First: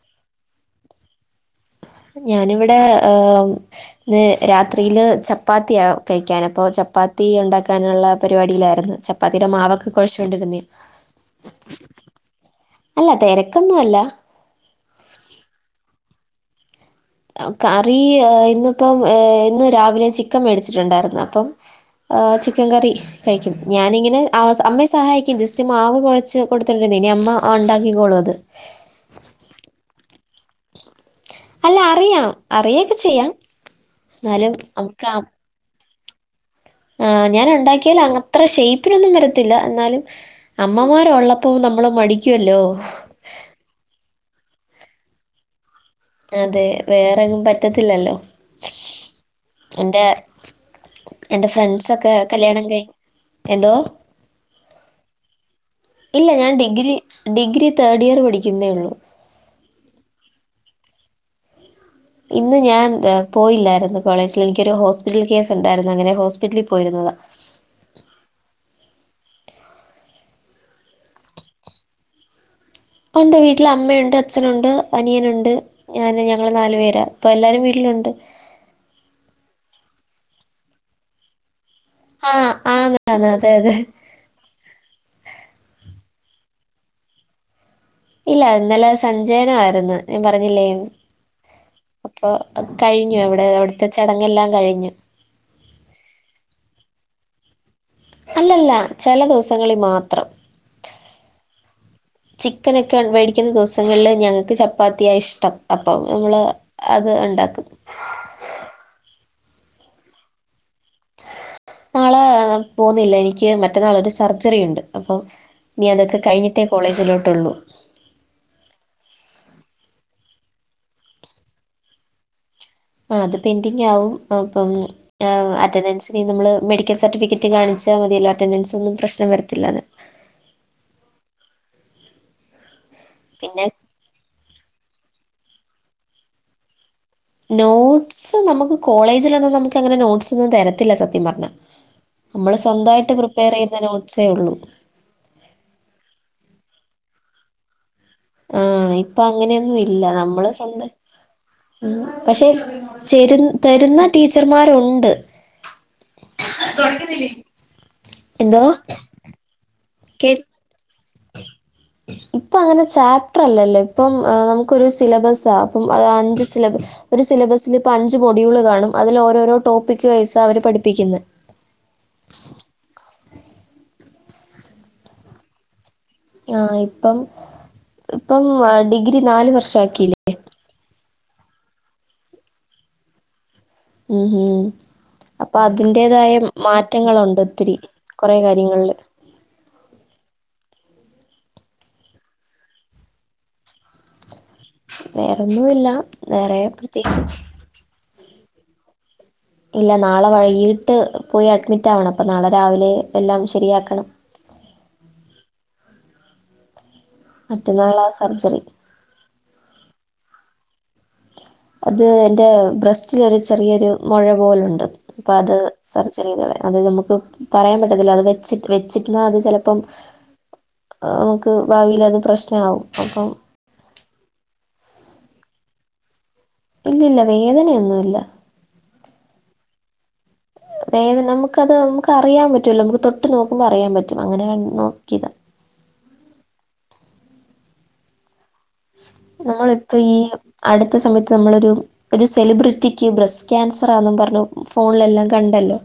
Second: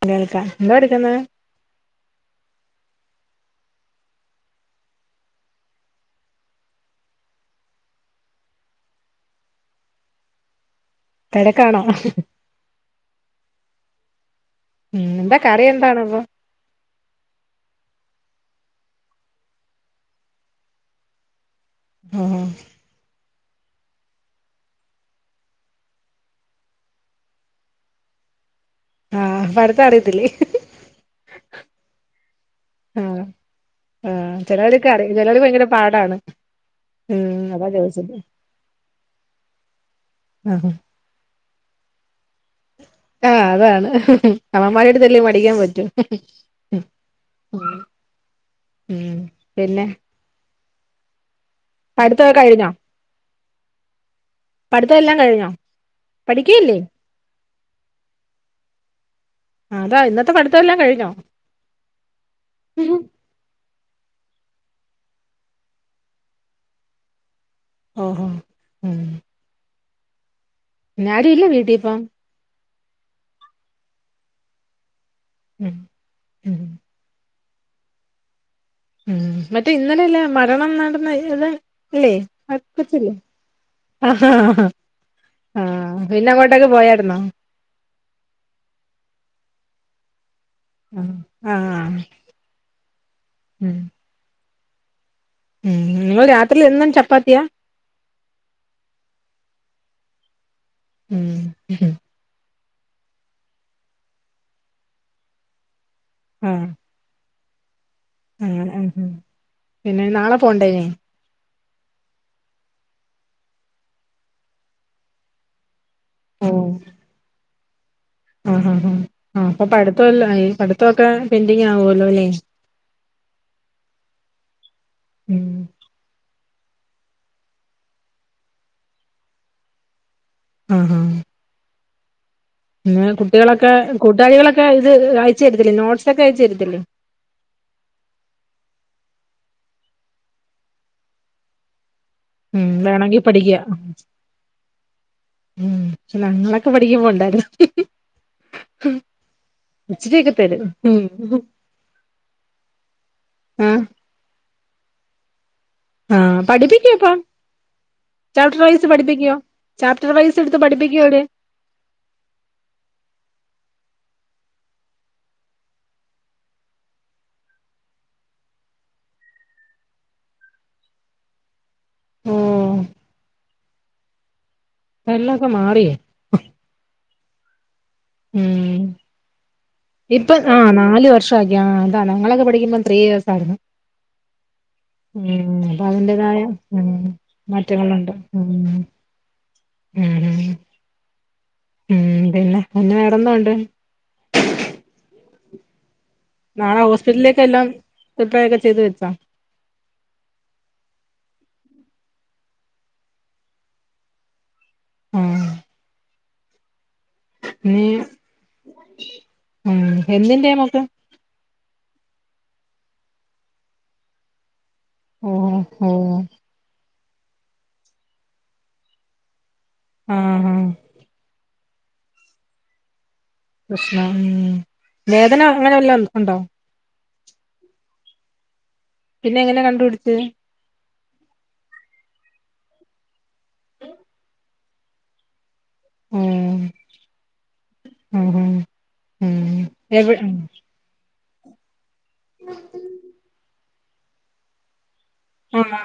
[unintelligible] എന്താഎട്ക്ക്‌ന്നേ ഞാനിവിടെ ന്ന് രാത്രിയില് ചപ്പാത്തിയാ കഴിക്കൻ അപ്പോ ചപ്പാത്തി ഉണ്ടാക്കാനുള്ള പരിപാടിയിലായിരുന്നു ചപ്പാത്തിയുടെ മാവൊക്കെ കൂഴചോണ്ടിരിക്കുന്നെ തിരക്കാണോ അല്ല തിരക്കൊന്നും അല്ല ഉം എന്ത കറി എന്തണപ്പൊ കറി ഇന്നിപ്പം ഇന്ന് രാവിലെ ചിക്കൻ മേടിച്ചിട്ടുണ്ടായിരുന്ന അപ്പം ആ ആഹ് ചിക്കൻ കറി കഴിക്കും ഞാനിങ്ങനെആ അമ്മയെ സഹായിക്കും ജസ്റ്റ് മാവ് കുഴച്ച് കൊടുത്തിട്ടുേഇനി അമ്മ ഉണ്ടാക്കിക്കോളും അത് ആഹ് അപ്പൊ അടുത്ത അറിയത്തില്ലേ അല്ല അറിയാം അറിയൊക്കെ ആഹ് ചെയ്യാം ആഹ് എന്നാലും ചിലവർക്ക് നമക്ക് അറിയ ആഹ് ചിലവര് ഭയങ്കര പാടാണ് ആഹ് ഉം ഞാൻ അതാ ഇണ്ടാക്കിയലൻ ചോദിച്ചത് [unintelligible] അത്ര ഷേയ്പ്പി നൊന്നുംവരത്തില്ല എന്നാലും ആഹ് അമ്മമാരൊള്ള ഇപ്പ നമ്മള് മടി ആഹ് അതാണ് അവന്മാരായ്ട്ട [unintelligible] മടിയും പറ്റു അതെ വേറെങ്ങും പറ്റത്തില്ലല്ലോ ഉം പിന്നെ എന്റെ എന്റെ ഫ്രണ്ട് സൊക്കെ പഠിത്തൊക്കെ കല്യാണം കഴിഞ്ഞോ കഴി എന്തോ പഠിത്തം എല്ലാം കഴിഞ്ഞോ ഇല്ല ഞാൻ പഠിക്കയില്ലേ ഡിഗ്രി ഡിഗ്രി തേഡ് ഇയർ പഠിക്കുന്നേ ഒള്ളു ആഹ് അതാ ഇന്നത്തെ പഠിത്ത്വേല്ലാം കഴിഞ്ഞോ ഇന്ന് ഞാൻ പോയില്ലായിരുന്നു കോളേജിൽ എനിക്കൊരു ഹോസ്പിറ്റൽ കേസ് ഉണ്ടായിരുന്നു അങ്ങനെ ഹോസ്പിറ്റലിൽ പോയിരുന്നത് ഉം ഉം ഉം ഉം ഇന്നാരുമില്ലേ വീട്ടിലിപ്പം ഉണ്ട് വീട്ടില് അമ്മയുണ്ട് അച്ഛനുണ്ട് അനിയനുണ്ട് ഉം ഞാനും ഞങ്ങൾ ഉം നാല് പേരാ ഇപ്പൊ എല്ലാരും വീട്ടിലൊണ്ട് ഉം മറ്റേ ഇന്നലെ അല്ലേ മരണം നടന്ന ഇത് അല്ലെ ആഹ് ആന്ന് [unintelligible] ആന്ന് അതെ അതെ. ആഹ് ആഹ് പിന്നങ്ങോട്ടെക്കെ പോയാരുന്നോ ഇല്ല ഇന്നലെ സഞ്ചയനം ആരുന്നു ഞാൻ പ പറഞ്ഞില്ലേ ഞാൻ ആഹ് ആഹ് അപ്പൊ കഴിഞ്ഞോ അവിടെ ഉം അവിടത്തെ ചടങ്ങെല്ലാം കഴി ഞ്ഞു ഉം നിങ്ങള് രാത്രിയിൽ എന്നും ചപ്പാത്തിയാ അല്ലല്ല ചില ദിവസങ്ങളിൽ മാത്രം ഉം ഉം ചിക്കനൊക്കെ മേടിക്കുന്ന ദിവസങ്ങളില് ഞങ്ങൾക്ക് ചപ്പാത്തിയാ ഇഷ്ടം അ പ്പം ഞങ്ങള് അത് ഉണ്ടാക്കും ആഹ് ആഹ് ആഹ് പിന്നെ നാളെ പോകണ്ടേ ഇനിയും നാളെ പോന്നില്ല എനിക്ക് മറ്റന്നാളൊര് ഒരു സർജറി ഉണ്ട് അപ്പൊ ഇനി അതൊക്കെ ഓഹ് കഴിഞ്ഞിട്ടേ കോളേജിലോട്ടുള്ളൂ. ആഹ് ആഹ് ആഹ് അപ്പൊ പഠിത്തവെല്ലാ ആയി പഠിത്തൊക്കെ പെൻഡിംഗ് ആവുവല്ലോ ല്ലേ. ആ അത് പെൻഡിംഗ് ആവും അപ്പം ആ ഉം അറ്റൻഡൻസ് എനി നമ്മള് മെഡിക്കൽ സർട്ടിഫിക്കറ്റ് കാണിച്ചാ മതിയല്ലോ അറ്റൻഡൻസ് ഒന്നും പ്രശ്നം വരത്തില്ലെന്ന് ആഹ് ആഹ് പിന്നെ പിന്നെ കുട്ടികളൊക്കെ കൂട്ടുകാരിളൊക്ക് [unintelligible] ഇത് അയച്ച് തരത്തില്ലേ? നോട്ട്സൊക്കെ അയച്ച് തരത്തില്ലേ? നോട്ട്സ് നമുക്ക് കോളേജിലൊന്നും നമുക്ക് അങ്ങനെ നോട്ട്സ് ഒന്നും തെരത്തില്ല സത്യം പറഞ്ഞാ നമ്മള് ഉം സ്വന്തമായിട്ട് വേണമെങ്കി പ്രിപ്പെയർ പഠിക്കുക ചെയ്യുന്ന നോട്ട്സേ ഉള്ളൂ. ഉം ഞങ്ങളൊക്കെ പഠിക്കുമ്പോണ്ടായിരുന്നു. ആ ഇപ്പ അങ്ങനെയൊന്നും ഇല്ല ഇച്ചിരിയൊക്കെ നമ്മള് തരും സ്വന്തം ഉം പക്ഷെ തരുന്ന ടീച്ചർമാർ. ഉണ്ട് ആ പഠിപ്പിക്കുവോ ഇപ്പ ചാപ്റ്റർ എന്തോ വൈസ് പഠിപ്പിക്കോ ചാപ്റ്റർ കേ വൈസ് എടുത്ത് പഠിപ്പിക്കോ ഇവിടെ ഇപ്പൊ അങ്ങനെ ചാപ്റ്റർ അല്ലല്ലോ ഇപ്പം നമുക്കൊരു സിലബസാ അപ്പ അഞ്ച് സിലബ ഒരു സിലബസിൽ ഇപ്പ അഞ്ച് മോഡ്യൂൾ കാണും അതിൽ ഓരോരോ ടോപ്പിക്ക് വൈസ്‌ അവര് പഠിപ്പിക്കുന്നേ. ഉം [unintelligible] ആ ഇപ്പം. ഇപ്പം ഉം ഡിഗ്രി നാലു വർഷം ആക്കില്ലേ. ഇപ്പൊ ആ [unintelligible] ഉം ഉം ഉം അപ്പൊ അതിന്റെതായ അതിന്റേതായ ഉം മാറ്റങ്ങളുണ്ട് ഒത്തിരി മാറ്റങ്ങളുണ്ട് കുറെ ഉം കാര്യങ്ങളില്. ഉം ഉം പിന്നെ പിന്നെ വേറെ എന്താ ഉണ്ട്. വേറൊന്നുമില്ല. വേറെ നാളെ പ്രത്യേകിച്ച് ഹോസ്പിറ്റലിലേക്ക്‌ എല്ലാം. [unintelligible] ഇല്ല നാളെ വൈകീട്ട് പോയി അഡ്മിറ്റ് ആവണം അപ്പ നാളെ രാവിലെ എല്ലാം ശരിയാക്കണം. ആ നീ മറ്റന്നാളാ സർജറി. ഉം എന്തിന്റെയാ മോക്ക്. അത് എന്റെ ബ്രസ്റ്റില് ഒരു ചെറിയൊരു മുഴ പോലുണ്ട്. [unintelligible] ഓ ഓ പറയാൻ പറ്റത്തില്ല അത് വെച്ചി വെച്ചിരുന്ന അത് ചെല. ഇപ്പം ആ ആ ആ ക്ക് ഭാവീലത് പ്രശ്നാവും അപ്പം പ്രശ്നാ മ്മ് വേദന അങ്ങനെ വല്ലോ. ഉണ്ടോ ഇല്ലല്ല വേദനെയൊന്നുല്ല പിന്നെ എങ്ങനെ കണ്ടുപിടിചേ വേദന നമുക്ക അത് നമുക്ക് അറിയാൻ പറ്റൂല്ലോ നമുക്ക് തൊട്ട് നോക്കുമ്പോൾ അറിയൻ പറ്റും അങ്ങനെ നോക്കിയതാ മ്മ് മ്മ്മ് ഞങ്ങള് ഇപ്പ ഈ അടുത്ത സമയത്ത് ത്ത് അമ്മളൊരു ഒരു സെലിബ്രിറ്റിക്ക് ബ്രസ്റ്റ് ക്യാൻസ് റാ ന്നും പർഞ് ഫോൺ ഫോണിലെല്ലാം ആഹ് കണ്ടല്ലോ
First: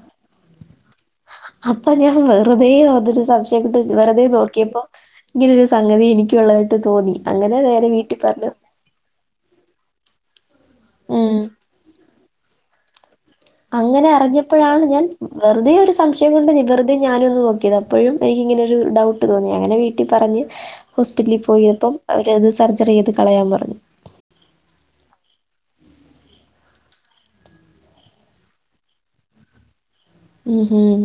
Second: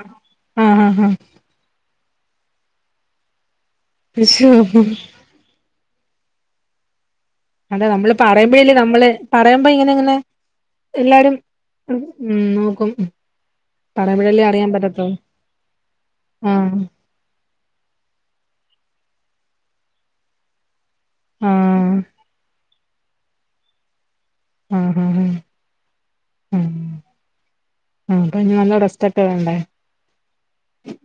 ആഹ് ആഹ് അപ് അപ്പ ഞാ വെറുതെ അതൊരു സമ് വെറുതെ ആഹ് ശോ നോക്കിയപ്പോ ഇങ്ങനൊരു സ് സംഗതി എനക്കുള്ളതായിട്ട് തോന്നി അങ്ങനെ അതെ നേരെ നമ്മള് വീട്ടിൽ പറഞ്ഞു പറയുമ്പോഴല്ലേ നമ്മള് പറയുമ്പോ ഇങ്ങനെ ഇങ്ങനെ എല്ലാരും ഉം മ്മ് നോക്കും അങ്ങനെ പറയുമ്പോഴല്ലേ അറിയാൻ അറിഞ്ഞപ്പഴാണ് ഞാൻ പറ്റത്തുള്ളൂ വെറുതെ ഒരു സംശയം കൊണ്ട് ആഹ് വെറുതെ ഞാനു ഒന്ന് നോക്കിയതാ അപ്പഴും എനിക്കിങ്ങനെയൊര് ഡൗട്ട് തോന്നി അങ്ങനെ വീട്ടിൽ പറഞ് ഹോസ്പിറ്റലിൽ ആഹ് പോയിയപ്പം അവര്ത് സർജറി ചെയ് കളയാൻ പറഞ്ഞു ആ ആ ആ അപ്പ ഇഞ് നല്ല റെസ്റ്റൊക്കെ വേണ്ടേ. മം മം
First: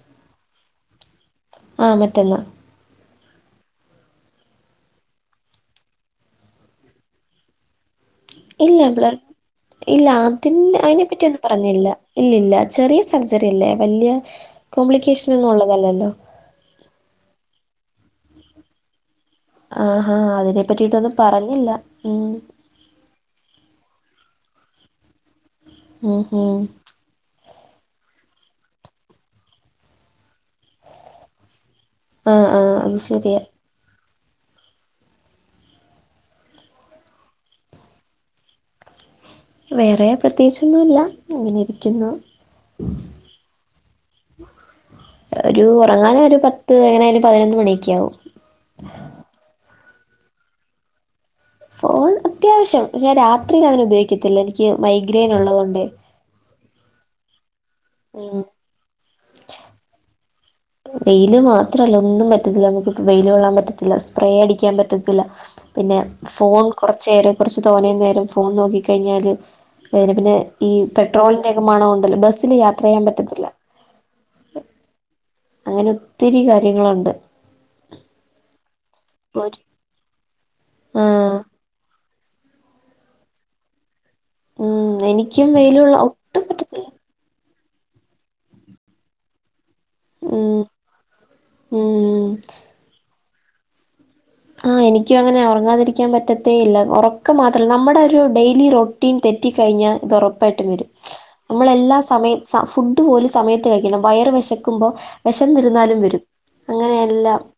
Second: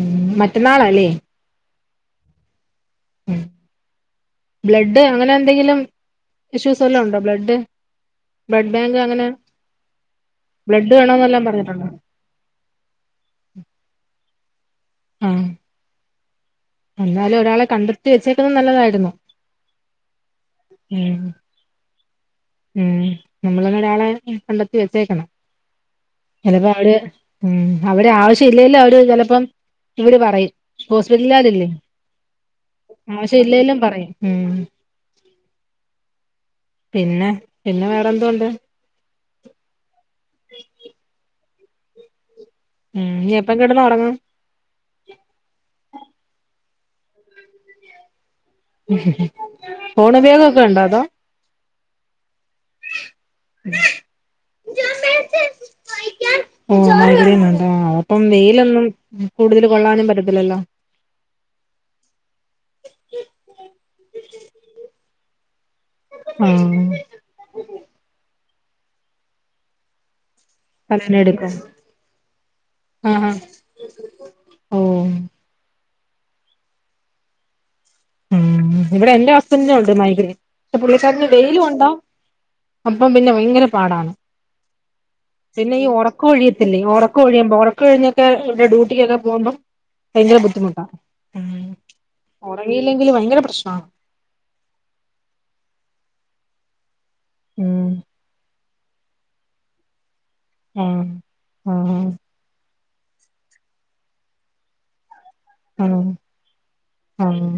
മ്മ് മറ്റന്നാളാല്ലേ ആ മറ്റന്നാ ബ്ലഡ് അങ്ങനെ എന്തെങ്കിലും ഇഷ്യൂസ് വല്ലോ ഉണ്ടോ ബ്ലഡ് ഇല്ല ബാങ്ക് ബ്ലഡ് അങ്ങനെ ഇല്ല അതിൻ്റെ ബ്ലഡ് അയിനെ പറ്റി ഒന്നും വേണോന്നെല്ലാം പറഞ്ഞില്ല. പറഞ്ഞിട്ടുണ്ടോ ഇല്ലല്ല ചെറിയ സർജറി ആല്ലേ വലിയ ആഹ് കോംപ്ലിക്കേഷനൊന്നും ഒള്ളതല്ലല്ലോ. എന്നാലും ഒരാളെ കണ്ടെത്തി വെച്ചേക്കുന്നത് നല്ലതായിരുന്നു. ആ ആ അതിനെ പറ്റിയിട്ടൊന്നും പറഞ്ഞില്ല. മം മ്മ് നമ്മളൊരാളെ കണ്ടെത്തി വെച്ചേക്കണം. മം മം മ്മ് അവിടെ ആവശ്യം ഇില്ലേല്ലു. അവര് ചെലപ്പം ഇവര് പറയും ഹോസ്പിറ്റലാരില്ലെ ആ ആ അത് ശരിയാ. ആവശ്യ ഇല്ലെലും പറയും ഉം പിന്നെ പിന്നെ വേറെ എന്തൊണ്ട് വേറെ പ്രത്യേകിച്ചൊന്നുമില്ല. അങ്ങനെ ഇരിക്കുന്നു ഉം ഇനി എപ്പം കിടന്ന് ഉറങ്ങും ഒരു ഉറങ്ങാനോരു പത്ത്, ഇത് എങ്ങനെനായാലും പതിനൊന്ന് മണിയൊക്ക ആകും ഉ ഫോണ് ഉപയോഗൊക്കെ ഇണ്ടോ. അതോ ഫോൺ അത്യാവശ്യം. പക്ഷേ ഞാൻ രാത്രിയിൽ അങ്ങനെ ഉപയോഗിക്കത്തില്ല. എനിക്ക് മൈഗ്രെയിൻ ഉള്ളത് കൊണ്ട് ശം ആ അപ്പം വെയിലൊന്നും കൂടുതല് കൊള്ളാനും പറ്റത് വെയില് മാത്രല്ല ഒന്നും പറ്റത്തില്ല നമുക്ക് വെയിയില് കൊള്ളാൻ പറ്റത്തില്ല സ്പ്രേ അടിക്കാൻ പറ്റത്തില്ല പിന്നെ ഫോൺ ആഹ് കുറച്ച് നേരം കൊറച്ച് തോന്നെ നേരം ഫോൺ നോക്കിക്കഴിഞ്ഞാല് [unintelligible] പിന്നെ ഈ തലവേദന എടുക്കും പെട്രോളിൻ്റെയൊക്കെ മണം ഒണ്ടല്ലോ ബസ്സില് യാത്ര ചെയ്യാൻ ആഹാ പറ്റത്തില്ല ഓ അങ്ങനെ ഒത്തിരി കാര്യങ്ങളുണ്ട് ഉം ഇവിടെ എന്റെ ഒരു ഹസ്ബൻഡിനും ഉണ്ട് മൈഗ്രയിൻ ത്തെ ആ പുള്ളിക്കാരന് വെയില് കൊണ്ടാ അപ്പം പിന്നെ ഭയങ്കര പാടാണ് ഉം, എനിക്കും പിന്നെ ഈ വെയിലുള്ള ഒട്ടും ഒറക്കൊഴിയത്തില്ലേ പറ്റത്തില്ല ഒറക്കൊഴിയ്മ്പോ ഒറ കഴിഞ്ഞൊക്കെ ഡൂട്ടികെക്കെ പോവ്മ്പം ഭയങ്കര ഉം, ബുദ്ധിമുട്ടാ ഉം ഉം. ഓ ത് ഭയങ്കര പ്രശ്നാ ആഹ് എനിക്കും അങ്ങനെയാ ഒറങ്ങാതിരിക്കാൻ പറ്റത്തേ ഇല്ല ഒറ ക്കം മാത്രല്ല നമ്മടെരു ഡെയ്ലി റോ ട്ടീൻ തെറ്റി കയ്ഞ്ഞാ ഇതാെറ പ്പായ്ട്ടും വരും ആഹ് നമ്മളെല്ലാ ആഹ് സമയെ സ ഫു ഡ് പോലും സമയത്ത് കഴിക്കണം വയറ് വെശക്ക്മ്പോ വെശന്നിര്ന്നാലും ആഹ് വരും അങ്ങനെയെല്ലാം ആഹ്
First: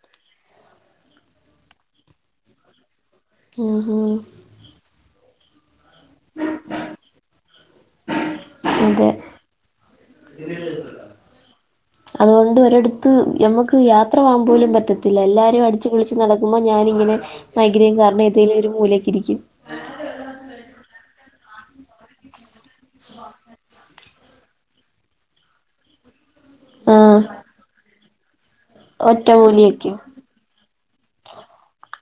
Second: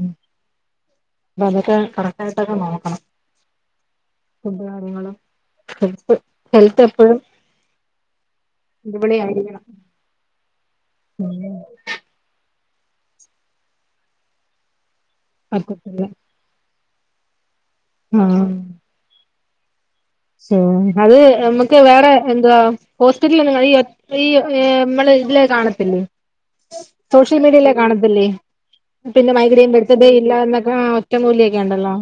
ക്ടായ്ട്ടൊക്കെ നോക്കണം ഉം ഹൂം ഫുഡ് കാര്യങ്ങളും ഹെൽത്ത് ഹെൽത്തെപ്പഴും അതെ പിന്നെ അതുകൊണ്ടൊരു എട്ത്ത് ഞമ്മക്ക് യാത്രപോകാൻ പോലും പറ്റത്തി ലെല്ലാരും അടിച്ച് പറ്റത്തില്ല പൊളിച്ച് നടക്കുമ്പോ ഞ് ഞാനിങ്ങനെ മൈഗ്രേൻ കാരണം ആഹ് ഏതേലൊരു മൂലക്കിരിക്കും [unintelligible] അത് നമ്മക് വേറെ എന്തുവാ ഹോസ്പിറ്റലിലൊന്നും [unintelligible] ഈ ഏ മ്മള് ഇതില് കാണത്തില്ലേ ആ സോഷ്യൽ മീഡിയയിലെ കാണ തില്ലേ? പിന്നെ മൈഗ്രേൻ ഒറ്റമൂലിയൊക്കെയോ ബരുത്തതേ ഇല്ലാന്നക് ആ ഒറ്റമൂലി ക്കെണ്ടല്ലോ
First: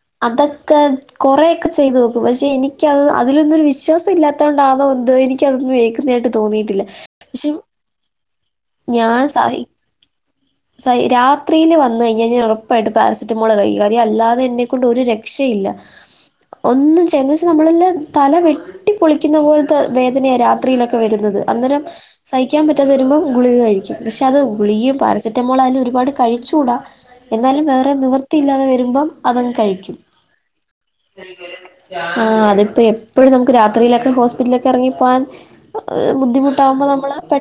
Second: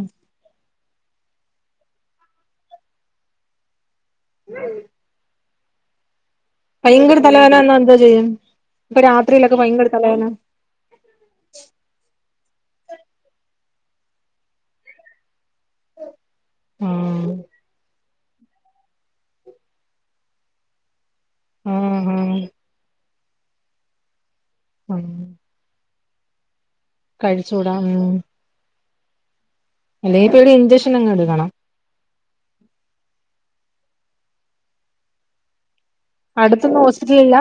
ക്കെ കൊറേയൊക്കെ ചെയ്തു നോക്കും. പക്ഷേ എനിക്കത് അതിലൊന്നൊരു വിശ്വാസ ല്ലാത്തോണ്ടാണോ ന്തോ എനി ക്കതൊന്നു ഏക്കുന്നയായിട്ട് ഭയങ്കര തലവേനന്നാ എന്തൊ ചെയ്യും? ഇപ്പൊ ഞാൻ രാത്രിയിലൊക്കെ സഹി ഭയങ്കര തലവേന സഹി രാത്രിയില് വന്നഴിഞ്ഞഞ്ഞാ ഉറപ്പായിട്ട് പാരസിറ്റമോള് കൈകാര്യല്ലാതെ എന്നെക്കൊണ്ട് ഒരു രക്ഷയില്ല ഒന്നും ചെയ്യ ആഹ് എന്ന്വെച്ചാ നമ്മളെല്ലാം തല വെട്ടി പൊളിക്കുന്ന പോൽത്തെ വേദനയാ രാത്രിയിലൊക്ക് വര്ന്നത്. അന്നേരം ആഹ് ആഹ് സഹിക്കാൻ പറ്റാതരുമ്പം ഗുളിക കഴിക്കും പക്ഷേ അത് കുളിഗേം ഉം പാരസിറ്റ് അതില് ഒരുപാട് കഴിച്ചൂട എന്നാലും കഴിച്ചൂടാ വേറെ ഉം നിവൃത്തിയില്ലാതെ വരുമ്പം അവൾ കഴിക്കും. അല്ലെങ്കി ഇപ്പൊ ഒരു ഇഞ്ചക്ഷൻ അങ്ങ് എടുക്കണം ആ അത്പ്പൊ എപ്പഴും നമുക്ക് രാത് ത്രിയിലൊക്കെ ഹോസ്പിറ്റലിലൊക്കെ എറങ്ങിപ്പോവാൻ അടുത്തൊന്നും ബുദ്ധിമുട്ടാകുമ്പോൾ നമ്മള് ഹോസ്പിറ്റലില്ല പെ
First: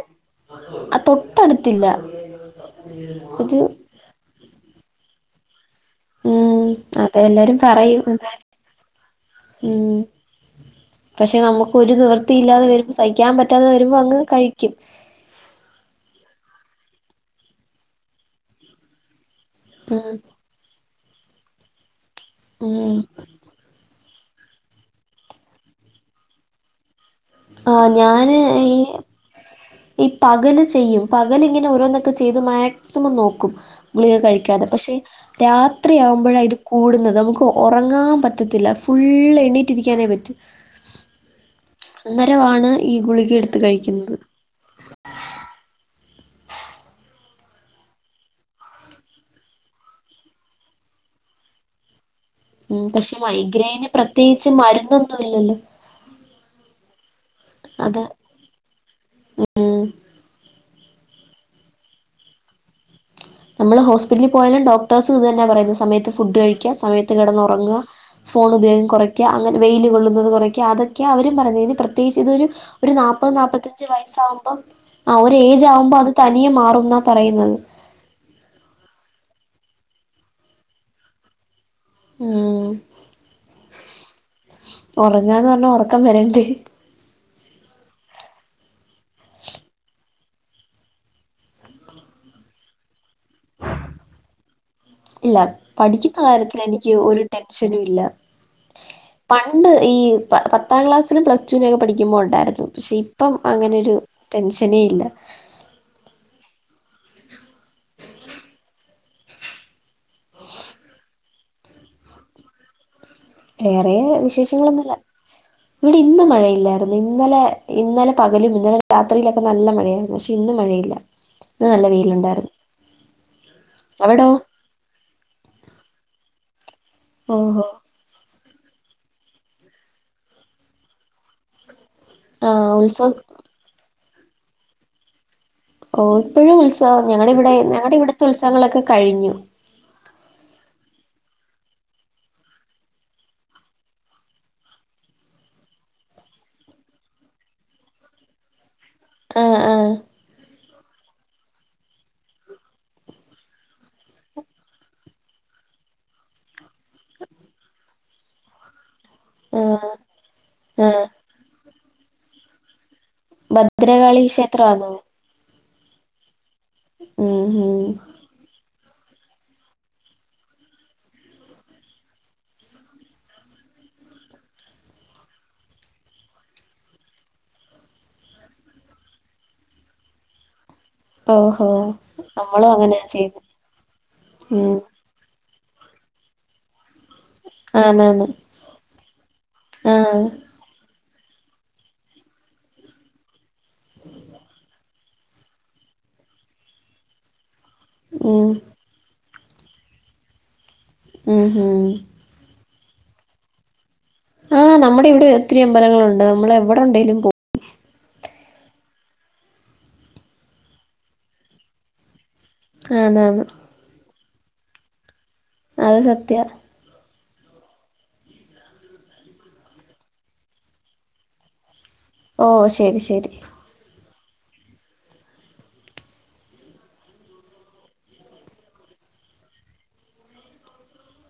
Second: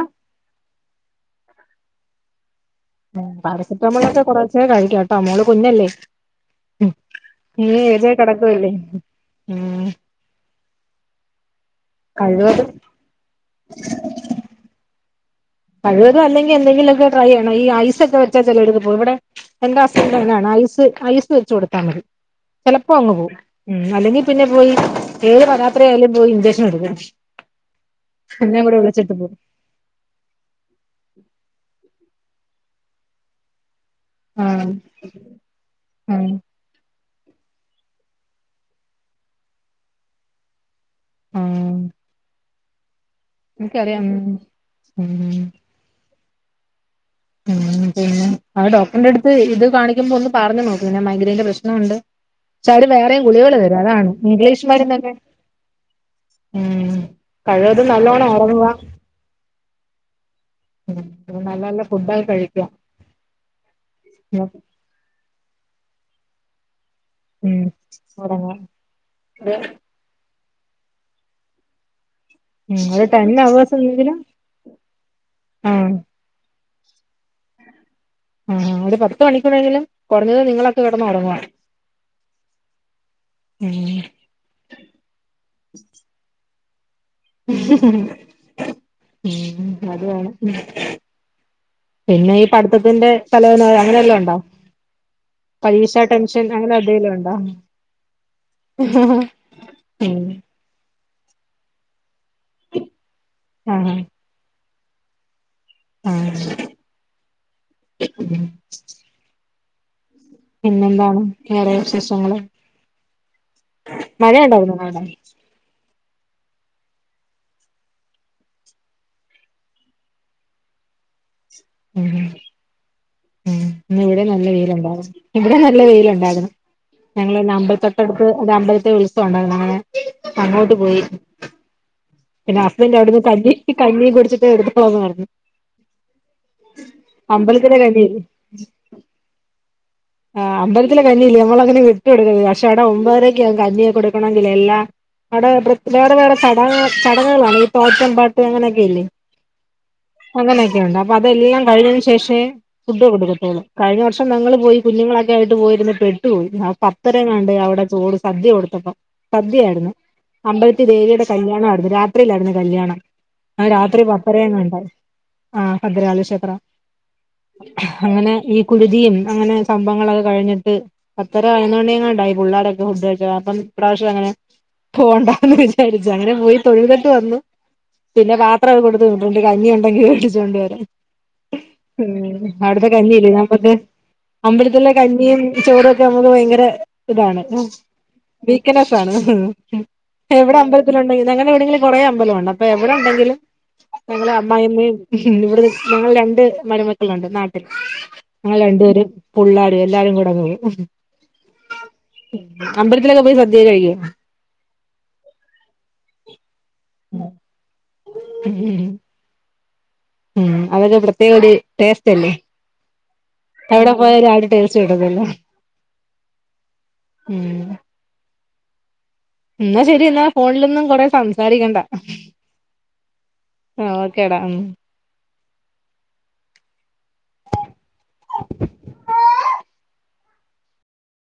തൊട്ടട് ത്തില്ല പാരസെറ്റാമോൾ ഒക്കെ കൊറച്ചേ കഴി കേട്ടോ മോള് കുഞ്ഞല്ലേ? ഉം അതേ എല്ലാരും ഇങ്ങനെ പറയും ഏജായി കിടക്കുവല്ലേ ഉം പക്ഷെ നമുക് ഒരു നിവൃത്തി ഇല്ലാതെ കഴിവതും വരുമ്പം സഹിക്കാൻ പറ്റ് പറ്റാതെ വരുമ്പോ അങ്ങ് കഴിക്കും കഴിവതു അല്ലെങ്കി എന്തെങ്കിലു ഒക്കെ ട്രൈ ചെയ്യണം. ഈ ഐസ് ഒക്കെ വെച്ചാ ചെലേട്ത്ത് പോകും ഇവിടെ എന്റെ ഉം ഹസ്ബൻഡ് ഇങ്ങനാണ് ഐസ് ഐസ് വെച്ചു കൊടുത്താൽ മതി ചിലപ്പോ ഉം അങ്ങ് പോവും ഉം അല്ലെങ്കിൽ- പിന്നെ പോയി ഏത് പാരാത്രി ആയാലും പോയി ഇൻജക്ഷൻ എടുക്കും ആ ഞാന് എന്നെ ഈ കൂടെ വിളിച്ചിട്ട് പോവും ഇ പകല് ചെയ്യും പകൽ ഇങ്ങനെ ഓരോന്ന്- ഒക്കെ ചെയ്ത് മാക്സിമം നോക്കും ഗുളിക കഴിക്കാതെ ആഹ് പക്ഷെ ആഹ് രാത്രിയാവുമ്പോഴാ ഇത് കൂടുന്നത് നമുക്ക് ഉറങ്ങാൻ പറ്റത്തില്ല ഫുള്ള് എണീറ്റിരിക്കാനേ പറ്റു ആഹ് പകരമാണ് ഈ ഗുളി എനിക്കറിയാം ഉ ഉ ഉം പിന്നെ ആ ഡോക്ടറിന്റെ അടുത്ത് ഇത് കാണിക്കുമ്പോ ഒന്ന് പറഞ്ഞ് നോക്ക്‌ പിന്നെ മൈഗ്രൈന്റെ പ്രശ്നമുണ്ട് ഉം, ച്ചാലും പക്ഷെ വേറെയും ഗുളികള് തരും മൈഗ്രെയിന് അതാണ് പ്രത്യേകിച്ച് ഇംഗ്ലീഷ്മരുന്നെക്കെ മരുന്നൊന്നും ഇല്ലല്ലോ ഉം കഴിവതും അത് നല്ലോണം ഉറങ്ങുവ ഉ നല്ല നല്ല ഫുഡ്‌ ഒക്കെ കഴിക്കാം നമ്മള് ഹോസ്പിറ്റലിൽ പോയാലും ഡോക്ടേഴ്സും ഇത് തന്നാ പറയുന്നെ സമയത്ത് ഫുഡ് കഴിക്കുക സമയ ത്ത് ഉം കിടന്നുറങ്ങുക ഫോൺ ഒറങ്ങുക ഉപയോഗം കുറയ്ക്കുക അങ്ങനെ ഒരു വെയിൽ കൊള്ളുന്നത് കുറയ് അതൊക്കെയാ അതൊക്കയാ അവരും പറഞ്ഞെ ഇതിന് പ്ര പ്രത്യേകിച്ച് ഇതൊരു ഉം ഒരു ടെൻ നാപ്പത് അവേഴ്സ് നാപ്പത്തഞ്ച് വയസ് എങ്കിലും ആകുമ്പം ആഹ് ഒരു ഏജ് ആഹ് ആകുമ്പോ അത് തനിയെ മാറും ന്നാ പറയുന്നത് ആ ഒരു പത്ത് മണിക്കുള്ളിലെങ്കിലും കുറഞ്ഞത് നിങ്ങളൊക്കെ കിടന്ന് ഉറങ്ങുവാ ഉം ഒറങ്ങാന്ന് പറഞ്ഞാ ഒറക്കം വരണ്ടേ ഉം അതാണ് പിന്നെ ഈ പഠിത്തത്തിന്റെ തലവേദന അങ്ങനെ വല്ലോം ഉണ്ടോ ഇല്ല പരീക്ഷ പഠിക്കുന്ന ടെൻഷൻ അങ്ങനെ കാര്യത്തിലെനിക്ക് എന്തെലും ഒരു ഉണ്ടോ ടെൻഷനും ഇല്ല പണ്ട് ഈ ഉം പത്താം ക്ലാസ്സിലും പ്ലസ് ടുനൊക്കെ പഠിക്കുമ്പോ ഒ ണ്ടാരുന്നു പക്ഷെ ഇപ്പം അങ്ങനൊരു ടെൻ ഷനെയില്ല ആ ഉം പിന്നെന്താണ് വേറെ വിശേഷങ്ങള് വേറെ മഴ ഉണ്ടായിരുന്നോ വിശേഷങ്ങളൊന്നുല്ല അവിടെ ഇവിടെ ഇന്ന് മഴയില്ലാരുന്നു ഇന്നലെ ഇന്നലെ പകലും ഇന്നലെ രാത്രിയിലൊക്കെ നല്ല മഴയാരുന്നു പക്ഷെ ഇന്ന് മഴയില്ല ഇന്ന് നല്ല ഉം വെയിലൊണ്ടാരുന്നു ഉം ഇന്ന് ഇവിടെ നല്ല വെയിലൊണ്ടാർന്നു ഇവിടെ നല്ല വെയിലൊ ണ്ടാരുന്നു ഞങ്ങളന്നെ ഓഹോ അമ്പലത്തൊട്ടടുത്ത് അത് അമ്പലത്തെ ഉത്സവം ഉണ്ടായിരുന്നു അങ്ങനെ അങ്ങോട്ട് പോയി പിന്നെ ആഹ് ഹസ്ബൻറ്റ് ഉത്സവം അവിടുന്ന് തല്ലി കഞ്ഞി കുടിച്ചിട്ട് എടുത്ത് പോകുമായിരുന്നു ഓ ഇപ്പോഴും ഉത്സവന്നണോ ഞങ്ങളടെ ഇവിടെ അമ്പലത്തിലെ ഞങ്ങളടെ കഞ്ഞിയല്ലേ ഇവിടത്തെ ഉത്സവങ്ങളൊക്കെ കഴിഞ്ഞു ആഹ് അമ്പലത്തിലെ കഞ്ഞിയില്ലേ നമ്മക്കങ്ങനെ വിട്ടു കൊടുക്കരുത് പക്ഷേ അവിടെ ഒമ്പതരക്ക് കഞ്ഞിയൊക്കെ കൊടുക്കണെങ്കിൽ എല്ലാ അവിടെ വേറെ വേറെ ചട ചടങ്ങുകളാണ് ഈ തോറ്റം പാട്ട് അങ്ങനെയെ ആഹ് ആഹ് അങ്ങനൊക്കെയുണ്ട് അതെല്ലാം കഴിഞ്ഞതിനു ശേഷേ ഫുഡ് കൊടുക്കത്തുള്ളൂ കഴിഞ്ഞ വർഷം ഞങ്ങള് പോയി കുഞ്ഞുങ്ങളൊക്കെയായിട്ട് പോയിരുന്ന് പെട്ടുപോയി പത്തരയെങ്ങാന്ടായി അവിടെ ചോട് സദ്യ കൊടുത്തപ്പം സദ്യയായിരുന്നു അമ്പലത്തി ദേവിയുടെ കല്യാണമായിയിരുന്നു രാത്രി രാത്രിയിലായിരുന്നു കല്യാണം രാത്രി ഭദ്രകാളി പത്തരയെങ്ങാണ്ട് ക്ഷേത്രമാണോ ആ ഭദ്രകാളി ക്ഷേത്രാ ഉം ഉം അങ്ങനെ ഈ കുടുതിയും അങ്ങനെ സംഭങ്ങളൊക്കെ കഴിഞ്ഞിട്ട് പത്തര പതിനൊന്നുമണിയെങ്ങാന്ടായി പുള്ളേരുടൊക്കെ ഫുഡ് കഴിച്ച് അപ്പൊ ഇപ്രാവശ്യം അങ്ങനെ പോകണ്ടാന്ന് വിചാരിച്ചു അങ്ങനെ പോയി തൊഴുതിട്ട് വന്നു പിന്നെ പാത്രമൊക്കെ കൊടുത്തു വിട്ടുണ്ട് കഞ്ഞി യുണ്ടെങ്കിൽ മേടിച്ചോന്ണ്ടു വരാൻ ഓഹോ ഉം നമ്മളും അവിടത്തെ അങ്ങനെയാ കഞ്ഞിയില്ലേ ചെയ്യുന്നെ നമ്മക്ക് ഉം അമ്പലത്തിലെ കഞ്ഞി ചോറൊക്കെ നമുക്ക് ഭയങ്കര ഇതാണ് ആന്നാന്ന് വീക്ക്നസ് ആണ് ആഹ് എവിടെ അമ്പല ഞങ്ങടെവിടെന്കിലും കുറേ അമ്പലമുണ്ട് അപ്പൊ എവിടെ ഉണ്ടെങ്കിലും ഞങ്ങളെ അമ്മായിമ്മയും ഉം ഇവിടെ ഞങ്ങൾ രണ്ട് മരുമക്കളുണ്ട് നാട്ട് ഉം. ഞങ്ങൾ രണ്ട് പേരും പുള്ളാടി എല്ലാരും കൂടെ പോകും ഉം ഉം അമ്പലത്തിലൊക്കെ പോയി സദ്യക്കെ കഴിക്കോ ആഹ് നമ്മുടെ ഇവിടെ എത്തിരി അമ്പലങ്ങളുണ്ട് നമ്മൾ എവിടെണ്ടെങ്കിലും പോ ഉം ഉം അതൊക്കെ ഇവട്ത്തെ ഒർ ടേസ്റ്റ് അല്ലേ പോകും ആന്ന് ആന്ന് എവിടെ പോയ [unintelligible] തഴ്ച്ച് ഇടുന്നില്ല അത് സത്യ ഉം എന്നാ ശരി എന്നാ ഫോണിലൊന്നും കൊറേ സംസാരിക്കണ്ട ഓ ശരി ശരി. ക്കെടാ